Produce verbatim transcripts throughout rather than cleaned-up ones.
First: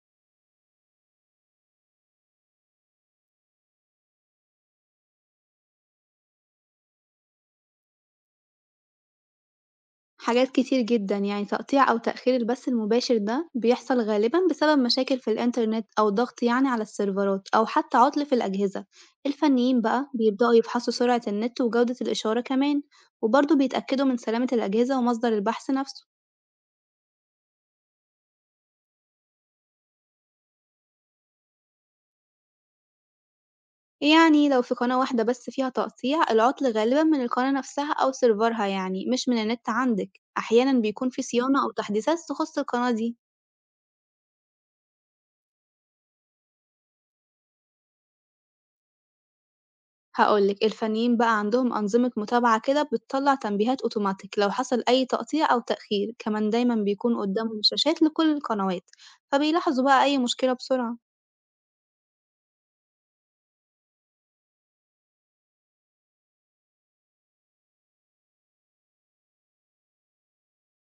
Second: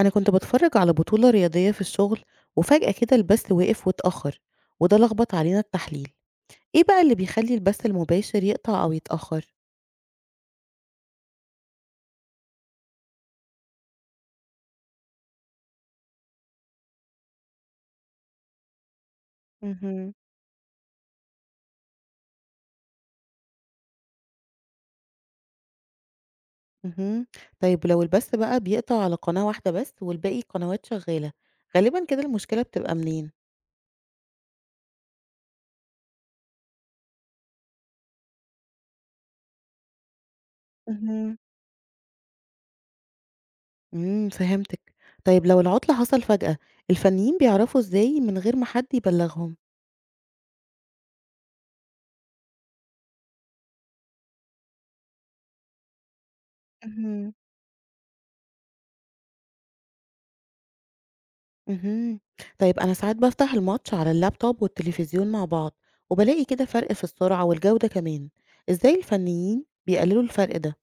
أنا كنت بتفرج على بطولة رياضية في الشغل، وفجأة كده البث وقف واتأخر، وده لخبط علينا التحليل. إيه بقى اللي بيخلي البث المباشر يقطع أو يتأخر؟ حاجات كتير جدًا، يعني تقطيع أو تأخير البث المباشر ده بيحصل غالبًا بسبب مشاكل في الإنترنت أو ضغط يعني على السيرفرات أو حتى عُطْل في الأجهزة، الفنيين بقى مهم. بيبدأوا يفحصوا سرعة النت وجودة الإشارة كمان، وبرضه بيتأكدوا من سلامة الأجهزة ومصدر البحث نفسه، مهم. طيب لو البث بقى بيقطع على قناة واحدة بس والباقي قنوات شغالة، غالبا كده المشكلة بتبقى منين؟ يعني لو في قناة واحدة بس فيها تقطيع العُطْل غالبًا من القناة نفسها أو سيرفرها يعني مش من النت عندِك، أحيانًا بيكون في مهم. صيانة أو تحديثات تخُص القناة دي. امم فهمتك. طيب لو العطلة حصل فجأة، الفنيين بيعرفوا إزاي من غير ما حد يبلغهم؟ هاقول لِك، الفنيين بقى عندهم أنظمة متابعة كده بتطلّع تنبيهات أوتوماتيك لو حصل أي تقطيع أو تأخير، كمان دايمًا بيكون مهم. قدامهم شاشات لكل القنوات، فبيلاحظوا بقى أي مشكلة بسرعة. اهم. طيب أنا ساعات بافتح الماتش على اللابتوب والتلفزيون مع بعض، وبالاقي كده فرق في السرعة والجودة كمان، إزاي الفنيين بيقللوا الفرق ده؟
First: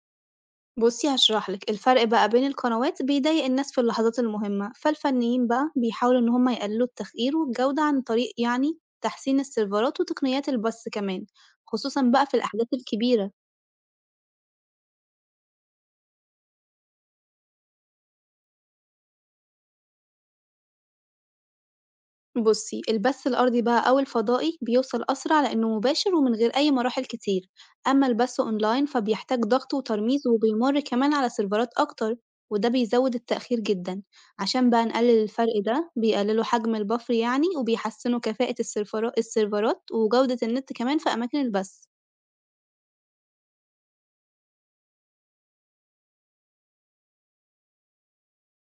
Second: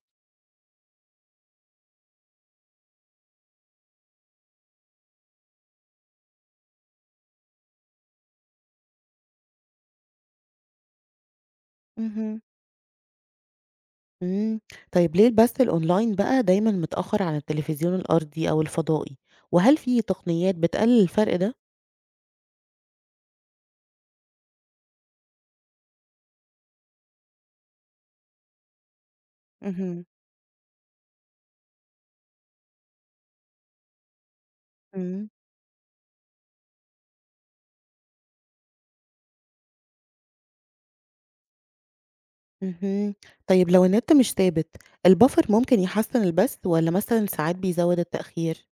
بُصّي هاشرح لِك، الفرق بقى بين القنوات بيضايق الناس في اللحظات المهمة، فالفنيين بقى بيحاولوا إن هم يقللوا التغيير والجودة عن طريق يعني تحسين السيرفرات وتقنيات البث كمان، خصوصًا بقى في مهم. الأحداث الكبيرة. امم. طيب ليه البث الأونلاين بقى دايما متأخر عن التلفزيون الأرضي أو الفضائي؟ وهل في تقنيات بتقلل الفرق ده؟ بصي البث الأرضي بقى أو الفضائي بيوصل أسرع لأنه مباشر ومن غير أي مراحل كتير، أما البث أونلاين فبيحتاج ضغط مهم. وترميز وبيمر كمان على سيرفرات أكتر وده بيزود التأخير جدا. عشان بقى نقلل امم. الفرق ده بيقللوا حجم البفر يعني وبيحسنوا كفاءة السيرفرا- السيرفرات وجودة النت كمان في أماكن البث. امم. طيب لو النت مش ثابت، البفر ممكن يحسن البث ولا مثلا ساعات بيزود التأخير؟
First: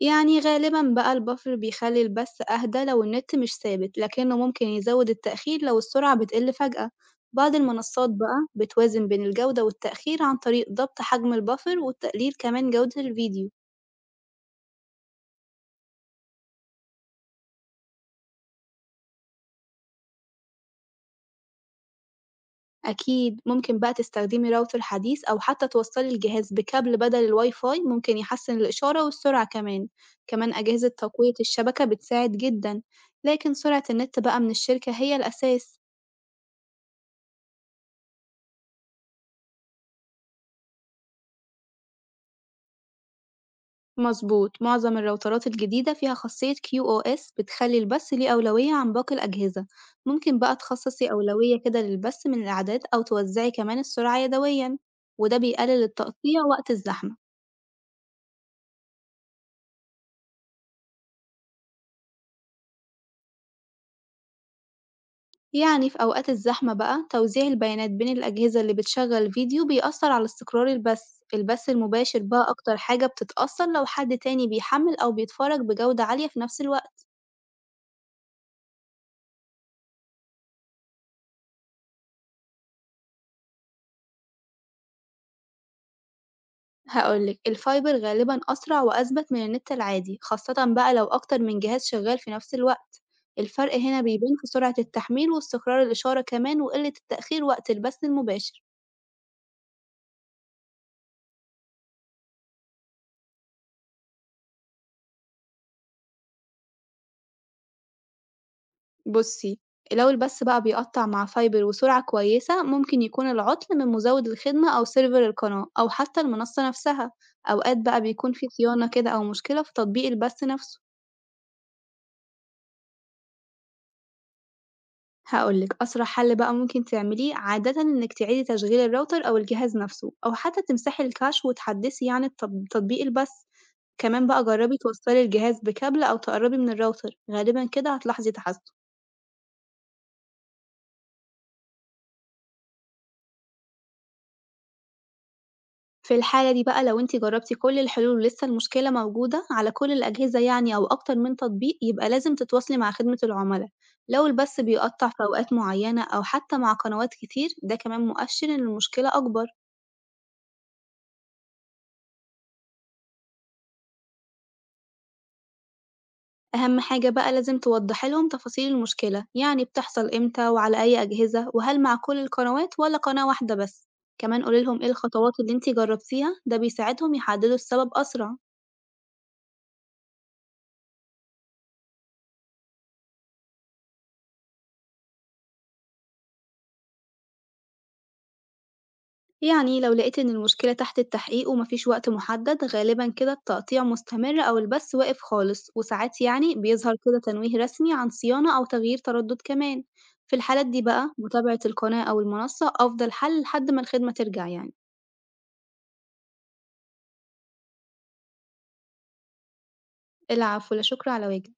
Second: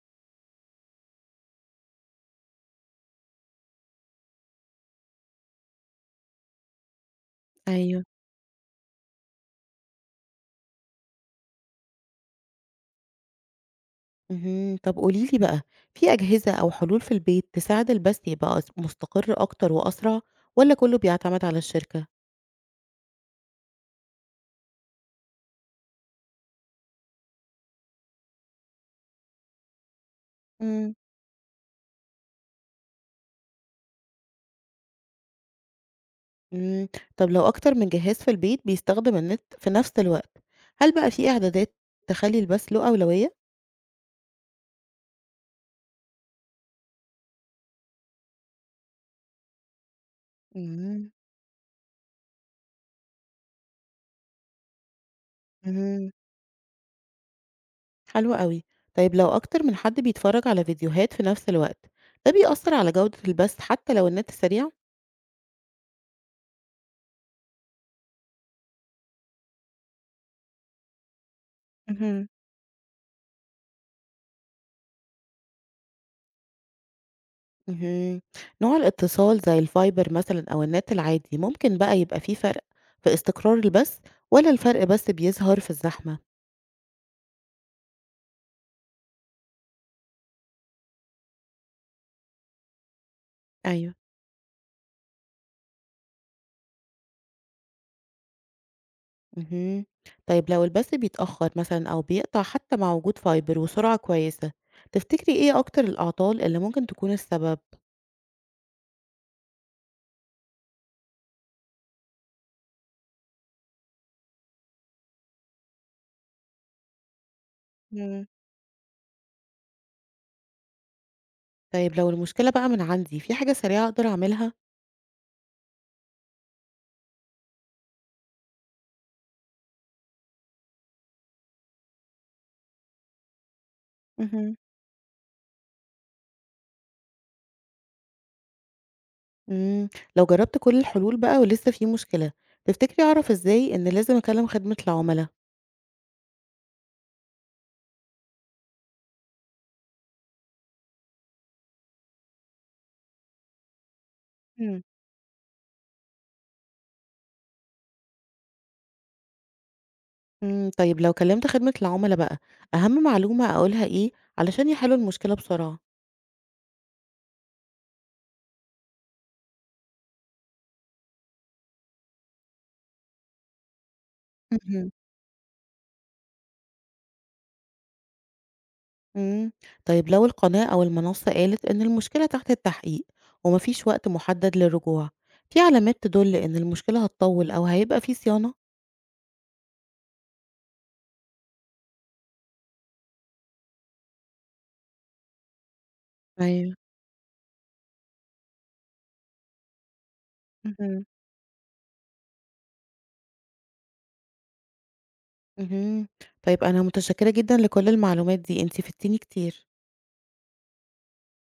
يعني غالبًا بقى البفر بيخلّي البث أهدى لو النت مش ثابت، لكنه ممكن يزود التأخير لو السرعة بتقل فجأة. بعض أيوه. المنصات بقى بتوازن بين الجودة والتأخير عن طريق ضبط حجم البفر وتقليل كمان جودة الفيديو. اهم. طب قولي لي بقى، في أجهزة أو حلول في البيت تساعد البث يبقى أس مستقر أكتر وأسرع، والّا كله بيعتمد على الشركة؟ أكيد ممكن بقى تستخدمي راوتر حديث أو حتى توصّلي الجهاز بكابل بدل الWiFi ممكن يحسّن الإشارة والسرعة كمان. كمان أجهزة إمم. تقوية الشبكة بتساعد جدًا، لكن سرعة النت بقى من الشركة هي الأساس. إمم. طب لو أكتر من جهاز في البيت بيستخدم النت في نفس الوقت، هل بقى في إعدادات تخلّي البث له أولوية؟ مظبوط، معظم الراوترات الجديدة فيها خاصية Q O S بتخلي البث ليه أولوية عن باقي الأجهزة. ممكن بقى تخصصي إمم. أولوية كده للبث من الإعداد أو توزعي كمان السرعة يدويا وده بيقلل اهم. التقطيع وقت الزحمة. حلو أوي. طيب لو أكتر من حد بيتفرج على فيديوهات في نفس الوقت، ده بيأثر على جودة البث حتى لو النت سريع؟ يعني في أوقات الزحمة بقى توزيع البيانات بين الأجهزة اللي بتشغل فيديو بيأثر على استقرار البث. البث المباشر اهم. بقى أكتر حاجة بتتأثر لو حد تاني بيحمل أو بيتفرج بجودة عالية في نفس الوقت. اهم. نوع الاتصال زي الفايبر مثلًا أو النت العادي، ممكن بقى يبقى في فرق في استقرار البث، والّا الفرق بس بيظهر في الزحمة؟ هاقول لك، الفايبر غالبًا أسرع وأثبت من النت العادي، خاصةً بقى لو أكتر من جهاز شغال في نفس الوقت. الفرق أيوه. هنا بيبان في سرعة التحميل واستقرار الإشارة كمان وقلة التأخير وقت البث المباشر. اهم. طيب لو البث بيتأخر مثلًا أو بيقطع حتى مع وجود فايبر وسرعة كويسة، تفتكري إيه أكتر الأعطال اللي ممكن تكون السبب؟ بُصي، لو البث بقى بيقطع مع فايبر وسرعة كويسة، ممكن يكون العطل من مزود الخدمة أو سيرفر القناة أو حتى المنصة نفسها. أوقات بقى إمم. بيكون في صيانة كده أو مشكلة في تطبيق البث نفسه. طيب لو المشكلة بقى من عندي، في حاجة سريعة أقدر أعملها؟ هاقول لِك، أسرع حل بقى ممكن تعمليه عادةً إنِّك تعيدي تشغيل الراوتر أو الجهاز نفسه، أو حتى تمسحي الكاش وتحدّثي يعني التط تطبيق البث، كمان بقى اهم. جرّبي توصّلي الجهاز بكابل أو تقرّبي من الراوتر، غالبًا كده هتلاحظي تحسُّن. إمم. لو جربت كل الحلول بقى ولسه في مشكلة، تفتكري أعرف إزاي إن لازم أكلم خدمة العملا؟ في الحالة دي بقى لو أنتِ جرّبتِ كل الحلول ولسه المشكلة موجودة على كل الأجهزة يعني أو أكتر من تطبيق، يبقى لازم تتواصلي مع خدمة العُملا. لو البث إمم. بيقطّع في أوقات معيّنة أو حتى مع قنوات كتير، ده كمان مؤشِّر إن المشكلة أكبر. إمم، طيب لو كلمت خدمة العملا بقى، أهم معلومة أقولها إيه علشان يحلوا المشكلة بسرعة؟ أهم حاجة بقى لازم توضحي لهم تفاصيل المشكلة، يعني بتحصل إمتى وعلى أي أجهزة وهل مع كل القنوات ولا قناة واحدة بس، كمان قولي لهم إيه اهم. الخطوات اللي انتِ جربتيها ده بيساعدهم يحددوا السبب أسرع. إمم، طيب لو القناة أو المنصة قالت إن المشكلة تحت التحقيق وما فيش وقت محدد للرجوع، في علامات تدل إن المشكلة هتطول أو هيبقى في صيانة؟ يعني لو لقيت إن المشكلة تحت التحقيق ومفيش وقت محدد غالبا كده التقطيع مستمر أو البث واقف خالص، وساعات يعني أيوه، بيظهر كده تنويه رسمي عن صيانة أو تغيير تردد كمان، في الحالات دي اهم. بقى متابعة القناة أو المنصة أفضل حل لحد ما الخدمة ترجع يعني. اهم، طيب أنا متشكرة جدًا لكل المعلومات دي، أنتِ فدتيني كتير. العفو، لا شكر على واجب.